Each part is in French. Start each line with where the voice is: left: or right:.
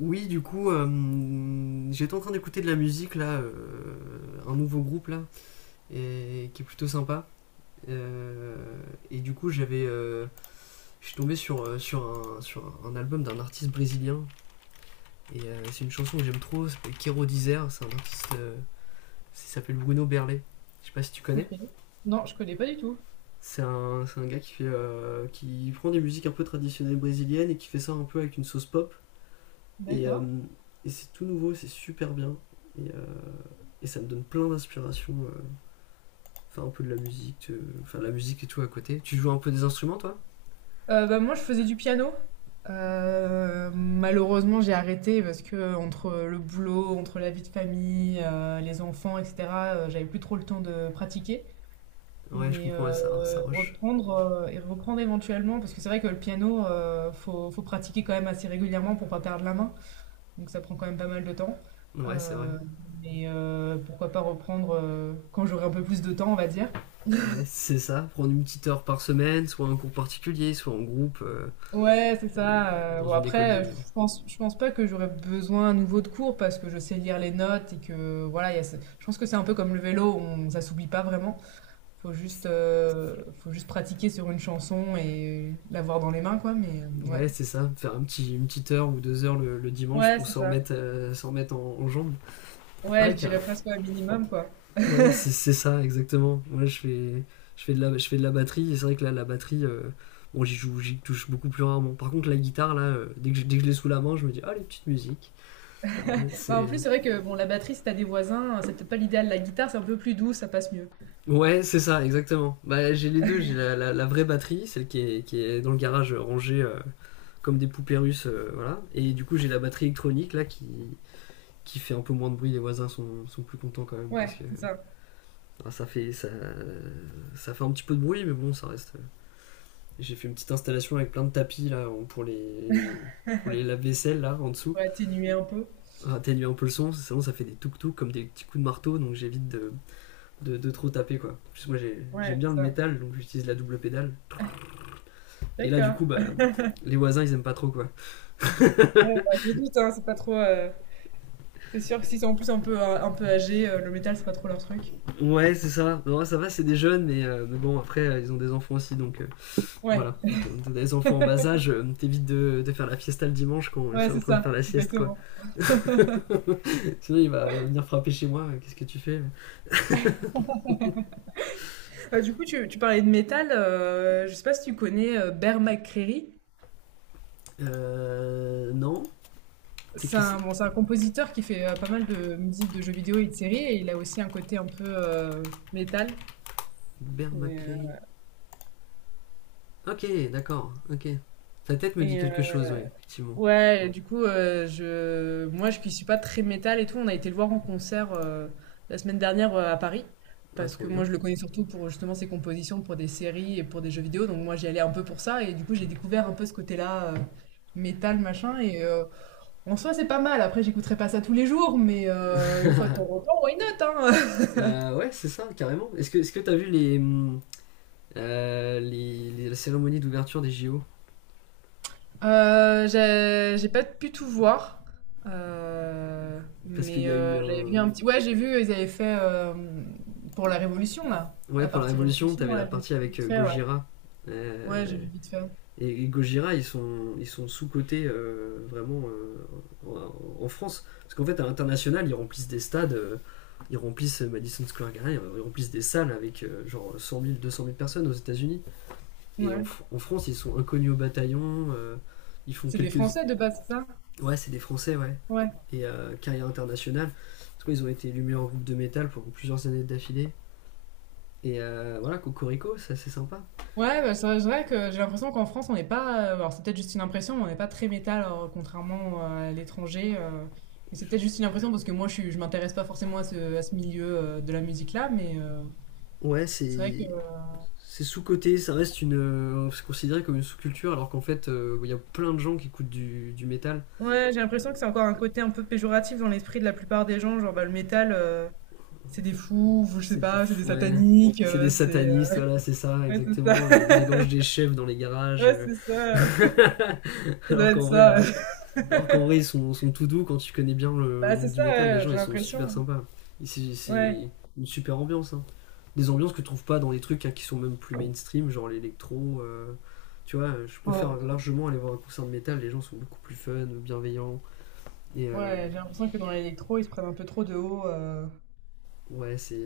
left: Oui, du coup, j'étais en train d'écouter de la musique là, un nouveau groupe là, qui est plutôt sympa. Euh, et du coup, je suis tombé sur un album d'un artiste brésilien. C'est une chanson que j'aime trop, ça s'appelle Quero Dizer. C'est un artiste, il s'appelle Bruno Berlet. Je sais pas si tu connais.
right: OK. Non, je connais pas du tout.
left: C'est un gars qui fait, qui prend des musiques un peu traditionnelles brésiliennes et qui fait ça un peu avec une sauce pop. Et, euh,
right: D'accord.
left: et c'est tout nouveau, c'est super bien. Et euh, Et ça me donne plein d'inspiration. Enfin, un peu de la musique, enfin, la musique et tout à côté. Tu joues un peu des instruments, toi?
right: Moi, je faisais du piano. Malheureusement, j'ai arrêté parce que entre le boulot, entre la vie de famille, les enfants et cetera, j'avais plus trop le temps de pratiquer.
left: Ouais, je
right: Mais,
left: comprends, ouais,
right: heu,
left: ça roche.
right: Reprendre, reprendre éventuellement parce que c'est vrai que le piano, faut pratiquer quand même assez régulièrement pour pas perdre la main. Donc ça prend quand même pas mal de temps.
left: Ouais, c'est vrai.
right: Heu, Pourquoi pas reprendre, quand j'aurai un peu plus de temps, on va dire.
left: Ouais, c'est ça. Prendre une petite heure par semaine, soit un cours particulier, soit en groupe,
right: Ouais, c'est
left: et
right: ça. heu,
left: dans
right: bon
left: une école de.
right: après, je pense pas que j'aurais besoin à nouveau de cours parce que je sais lire les notes et que voilà, il y a ce je pense que c'est un peu comme le vélo, on ça s'oublie pas vraiment. Faut juste pratiquer sur une chanson et l'avoir dans les mains quoi, mais ouais.
left: Ouais, c'est ça. Faire une petite heure ou deux heures le dimanche
right: Ouais,
left: pour
right: c'est ça.
left: s'en remettre en jambes.
right: Ouais,
left: Ouais,
right: je
left: carrément.
right: dirais presque un minimum quoi.
left: Ouais, c'est ça, exactement. Moi, je fais de la batterie, et c'est vrai que là, la batterie, bon, j'y joue, j'y touche beaucoup plus rarement. Par contre, la guitare, là, dès que je l'ai sous la main, je me dis, ah, les petites musiques. Allez,
right: Bah, en
left: c'est...
right: plus, c'est vrai que bon, la batterie, si tu des voisins, c'est peut-être pas l'idéal. La guitare, c'est un peu plus doux, ça passe mieux.
left: Ouais, c'est ça, exactement. Bah, j'ai les deux, j'ai la vraie batterie, celle qui est dans le garage rangée comme des poupées russes, voilà. Et du coup, j'ai la batterie électronique, qui fait un peu moins de bruit. Les voisins sont plus contents quand même, parce
right: Ouais,
left: que
right: c'est ça.
left: ah, ça, fait, ça, ça fait un petit peu de bruit, mais bon, ça reste. J'ai fait une petite installation avec plein de tapis là pour les lave-vaisselle là en dessous,
right: Pour atténuer un peu.
left: atténuer un peu le son, sinon ça fait des touc touc comme des petits coups de marteau donc j'évite de trop taper quoi. Parce que j'aime
right: Ouais,
left: bien
right: c'est
left: le
right: ça.
left: métal donc j'utilise la double pédale. Et là du
right: D'accord.
left: coup bah les voisins ils aiment pas trop quoi.
right: Ouais, bah, je me doute, hein, c'est pas trop, c'est sûr que s'ils sont en plus un peu âgés, le métal, c'est pas trop leur truc.
left: Ouais c'est ça, non, ça va, c'est des jeunes, mais bon après ils ont des enfants aussi donc
right: Ouais,
left: voilà. T'as des enfants en bas âge, t'évites de faire la fiesta le dimanche quand
right: ouais,
left: c'est en
right: c'est
left: train de
right: ça,
left: faire la sieste quoi.
right: exactement.
left: Sinon il va venir frapper chez moi, qu'est-ce que tu fais?
right: Du coup, tu parlais de métal, je sais pas si tu connais Bear McCreary.
left: Non. C'est
right: C'est
left: Chris
right: un, bon, c'est un compositeur qui fait pas mal de musique de jeux vidéo et de séries, et il a aussi un côté un peu métal.
left: Bert
right: Et, euh,
left: McCray. Ok, d'accord. Ok. Sa tête me dit
right: et,
left: quelque
right: euh,
left: chose, oui, effectivement.
right: Ouais, et du coup, je moi je qui suis pas très métal et tout, on a été le voir en concert, la semaine dernière, à Paris.
left: Ah,
right: Parce
left: trop
right: que moi
left: bien.
right: je le connais surtout pour justement ses compositions pour des séries et pour des jeux vidéo, donc moi j'y allais un peu pour ça et du coup j'ai découvert un peu ce côté-là, métal machin et en soi c'est pas mal. Après j'écouterai pas ça tous les jours, mais une fois de temps en temps, why not, hein?
left: Ouais, c'est ça, carrément. Est-ce que t'as vu la cérémonie d'ouverture des JO?
right: J'ai pas pu tout voir, heu,
left: Parce qu'il
right: mais
left: y a
right: heu,
left: eu
right: j'avais
left: un.
right: vu un petit ouais, j'ai vu, ils avaient fait, pour la Révolution, là,
left: Ouais,
right: la
left: pour la
right: partie
left: Révolution,
right: Révolution,
left: t'avais la
right: ouais, j'ai vu
left: partie avec
right: vite fait, ouais.
left: Gojira.
right: Ouais, j'ai
left: Euh,
right: vu vite fait.
left: et Gojira, ils sont sous-cotés vraiment en, en France. Parce qu'en fait, à l'international, ils remplissent des stades, ils remplissent Madison Square Garden, ils remplissent des salles avec genre 100 000, 200 000 personnes aux États-Unis. Et en,
right: Ouais.
left: en France, ils sont inconnus au bataillon, ils font
right: C'est des
left: quelques.
right: Français, de base, c'est ça?
left: Ouais, c'est des Français, ouais.
right: Ouais.
left: Carrière internationale. Parce qu'ils ont été élus meilleur groupe de métal pendant plusieurs années d'affilée. Voilà, Cocorico, ça c'est assez sympa.
right: Ouais, bah, c'est vrai que j'ai l'impression qu'en France, on n'est pas, alors c'est peut-être juste une impression, mais on n'est pas très métal, contrairement, à l'étranger, mais c'est peut-être juste une impression parce que moi, je m'intéresse pas forcément à ce milieu, de la musique-là, mais
left: Ouais,
right: c'est vrai que
left: c'est. C'est sous-côté, ça reste une. C'est considéré comme une sous-culture, alors qu'en fait, il y a plein de gens qui écoutent du métal.
right: ouais, j'ai l'impression que c'est encore un côté un peu péjoratif dans l'esprit de la plupart des gens, genre bah, le métal, c'est des fous, ou je sais
left: C'est des.
right: pas, c'est des
left: Ouais.
right: sataniques,
left: C'est des
right: c'est...
left: satanistes,
right: euh,
left: voilà, c'est ça,
right: Ouais, c'est
left: exactement.
right: ça,
left: Ils égorgent des chefs dans les garages.
right: ouais, c'est ça, ça doit
left: Alors
right: être
left: qu'en vrai,
right: ça.
left: euh, Alors qu'en vrai, ils sont tout doux quand tu connais bien le
right: Bah c'est
left: monde du
right: ça,
left: métal. Les
right: ouais,
left: gens,
right: j'ai
left: ils sont super
right: l'impression.
left: sympas. C'est
right: Ouais.
left: une super ambiance, hein. Des ambiances que tu trouves pas dans les trucs hein, qui sont même plus mainstream, genre l'électro. Tu vois, je
right: Ouais,
left: préfère largement aller voir un concert de métal. Les gens sont beaucoup plus fun, bienveillants. Et euh,
right: ouais, j'ai l'impression que dans l'électro, ils se prennent un peu trop de haut.
left: ouais, c'est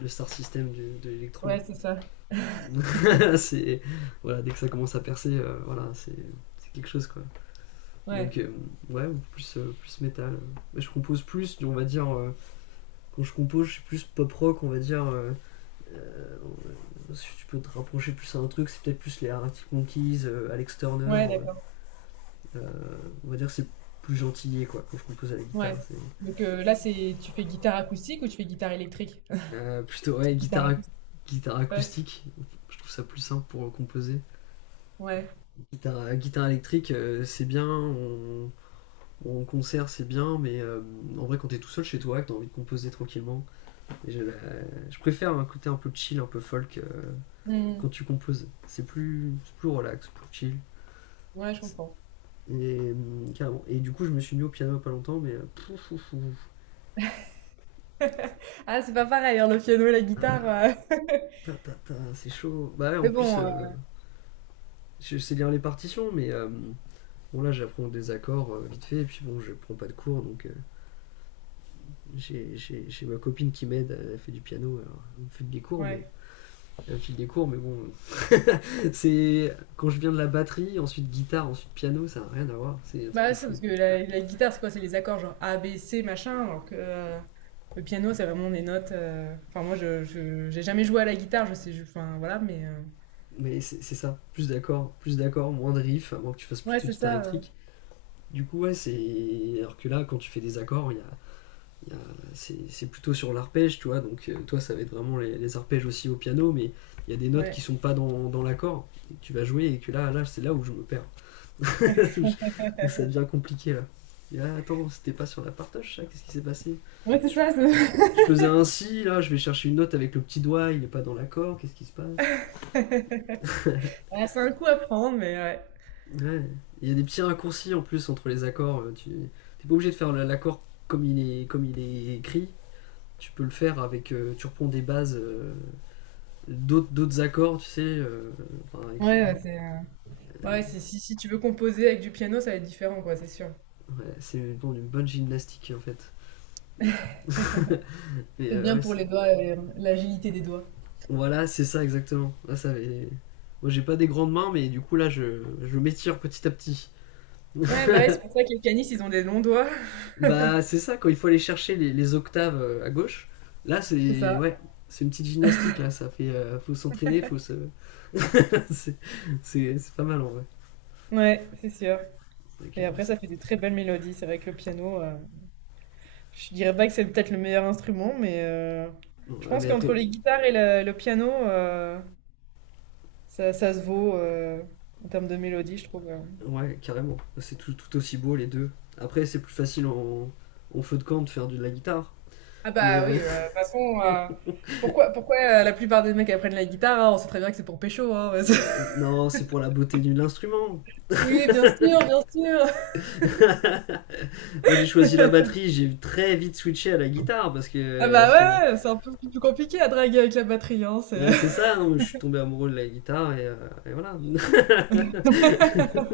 left: le star system de l'électro.
right: Ouais, c'est ça.
left: c'est voilà, dès que ça commence à percer, voilà, c'est quelque chose quoi. Donc
right: Ouais.
left: euh, ouais, plus plus métal. Je compose plus, on va dire. Quand je compose, je suis plus pop rock, on va dire. Si tu peux te rapprocher plus à un truc, c'est peut-être plus les Arctic Monkeys, Alex Turner.
right: Ouais, d'accord.
left: Euh, euh, on va dire c'est plus gentillier quoi quand je compose à la guitare.
right: Ouais. Là, c'est tu fais guitare acoustique ou tu fais guitare électrique?
left: Plutôt ouais
right: Guitare acoustique.
left: guitare
right: Ouais.
left: acoustique. Je trouve ça plus simple pour composer.
right: Ouais.
left: Guitare électrique, c'est bien. On... En concert, c'est bien, en vrai, quand t'es tout seul chez toi, que t'as envie de composer tranquillement, je préfère un côté un peu chill, un peu folk
right: Hmm.
left: quand tu composes. C'est plus relax, plus chill.
right: Ouais, je comprends.
left: Et, carrément. Et du coup, je me suis mis au piano pas longtemps, mais pouf, pouf, pouf.
right: Ah, c'est pas pareil, hein, le piano et la guitare.
left: Ah,
right: euh.
left: ta, ta, ta, c'est chaud. Bah ouais, en
right: Mais
left: plus,
right: bon, euh,
left: je sais lire les partitions. Mais. Bon là j'apprends des accords vite fait et puis bon je prends pas de cours donc j'ai ma copine qui m'aide, elle fait du piano, alors elle me file des cours mais
right: ouais.
left: elle me file des cours mais bon c'est quand je viens de la batterie, ensuite guitare, ensuite piano, ça n'a rien à voir, c'est un truc
right: Bah,
left: de
right: c'est
left: fou.
right: parce que la guitare, c'est quoi? C'est les accords genre A, B, C, machin. Alors que le piano, c'est vraiment des notes. Enfin, moi, j'ai jamais joué à la guitare, enfin, voilà, mais.
left: Mais c'est ça, plus d'accords, moins de riffs, à moins que tu fasses plus
right: Ouais,
left: de
right: c'est
left: guitare
right: ça.
left: électrique. Du coup, ouais, c'est. Alors que là, quand tu fais des accords, il y a- c'est plutôt sur l'arpège, tu vois. Donc, toi, ça va être vraiment les arpèges aussi au piano, mais il y a des notes qui
right: Ouais.
left: sont pas dans l'accord. Et que tu vas jouer et que là c'est là où je me perds. où, je- Où ça devient compliqué, là. Et là, attends, c'était pas sur la partage, ça? Qu'est-ce qui s'est passé?
right: Ouais, c'est
left: je,
right: ça. C'est
left: je faisais un si là, je vais chercher une note avec le petit doigt, il est pas dans l'accord, qu'est-ce qui se passe?
right: Ah, c'est un coup à prendre, mais ouais.
left: Ouais. Il y a des petits raccourcis en plus entre les accords. Tu n'es pas obligé de faire l'accord comme il est écrit. Tu peux le faire avec. Tu reprends des bases d'autres accords, tu sais. Enfin, avec-
right: Ouais, ouais, c'est. euh,
left: euh,
right: Ouais, c'est- si, si tu veux composer avec du piano, ça va être différent, quoi, c'est sûr.
left: ouais, c'est une, bon, une bonne gymnastique en fait. Mais
right: C'est bien
left: ouais,
right: pour
left: c'est-
right: les doigts, l'agilité des doigts.
left: voilà, c'est ça exactement. Là, ça avait- Moi j'ai pas des grandes mains, mais du coup là je m'étire petit à petit.
right: Ouais, bah ouais, c'est pour ça que les canisses, ils ont des longs doigts.
left: Bah c'est ça, quand il faut aller chercher les octaves à gauche, là
right: C'est
left: c'est.
right: ça.
left: Ouais, c'est une petite gymnastique là, ça fait. Faut s'entraîner, faut se. c'est c'est pas mal en vrai.
right: Ouais, c'est sûr.
left: Donc,
right: Et après,
left: c'est-
right: ça fait des très belles mélodies. C'est vrai que le piano, je dirais pas que c'est peut-être le meilleur instrument, mais
left: Bon,
right: je
left: ah,
right: pense
left: mais après,
right: qu'entre les guitares et le piano, ça, ça se vaut en termes de mélodie, je trouve.
left: ouais, carrément. C'est tout aussi beau les deux. Après, c'est plus facile en feu de camp de faire de la guitare.
right: Ah
left: Mais
right: bah oui, de toute façon, pourquoi, pourquoi la plupart des mecs apprennent la guitare? Hein, on sait très bien que c'est pour pécho, hein.
left: non, c'est pour la beauté de l'instrument.
right: Oui, bien sûr, bien sûr.
left: Moi, j'ai choisi la batterie, j'ai très vite switché à la guitare parce
right: Ah
left: que.
right: bah
left: parce que-
right: ouais, ouais, c'est un peu plus compliqué à draguer avec la batterie, hein.
left: ouais, c'est ça, hein, je suis tombé amoureux de la guitare et voilà.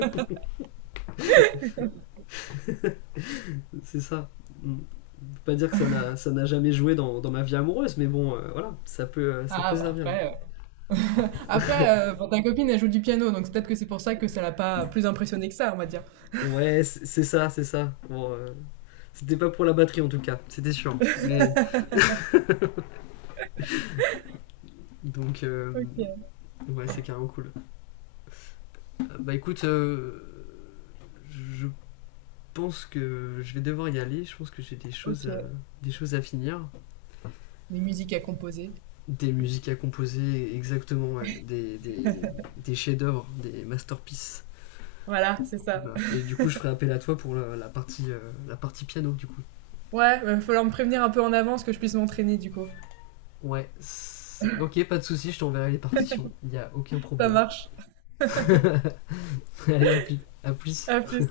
left: C'est ça. Mm. Je peux pas dire que ça n'a jamais joué dans ma vie amoureuse, mais bon, voilà, ça
right: Ah
left: peut
right: bah
left: servir.
right: après. Après, bon, ta copine, elle joue du piano, donc c'est peut-être que c'est pour ça que ça l'a pas plus impressionnée que ça, on va dire.
left: Ouais, c'est ça, c'est ça. Bon, c'était pas pour la batterie en tout cas, c'était sûr. Mais donc,
right: OK,
left: ouais, c'est carrément cool. Bah écoute, je pense que je vais devoir y aller. Je pense que j'ai
right: OK.
left: des choses à finir,
right: Les musiques à composer.
left: des musiques à composer, exactement, ouais. Des chefs-d'œuvre, des masterpieces.
right: Voilà, c'est ça.
left: Voilà. Et du coup, je ferai appel à toi pour la partie piano, du coup.
right: Ouais, bah, il va falloir me prévenir un peu en avance que je puisse m'entraîner du coup.
left: Ouais, c'est- Ok, pas de souci, je t'enverrai les partitions. Il y a aucun
right: Ça
left: problème.
right: marche.
left: Allez, à plus. À plus.
right: À plus.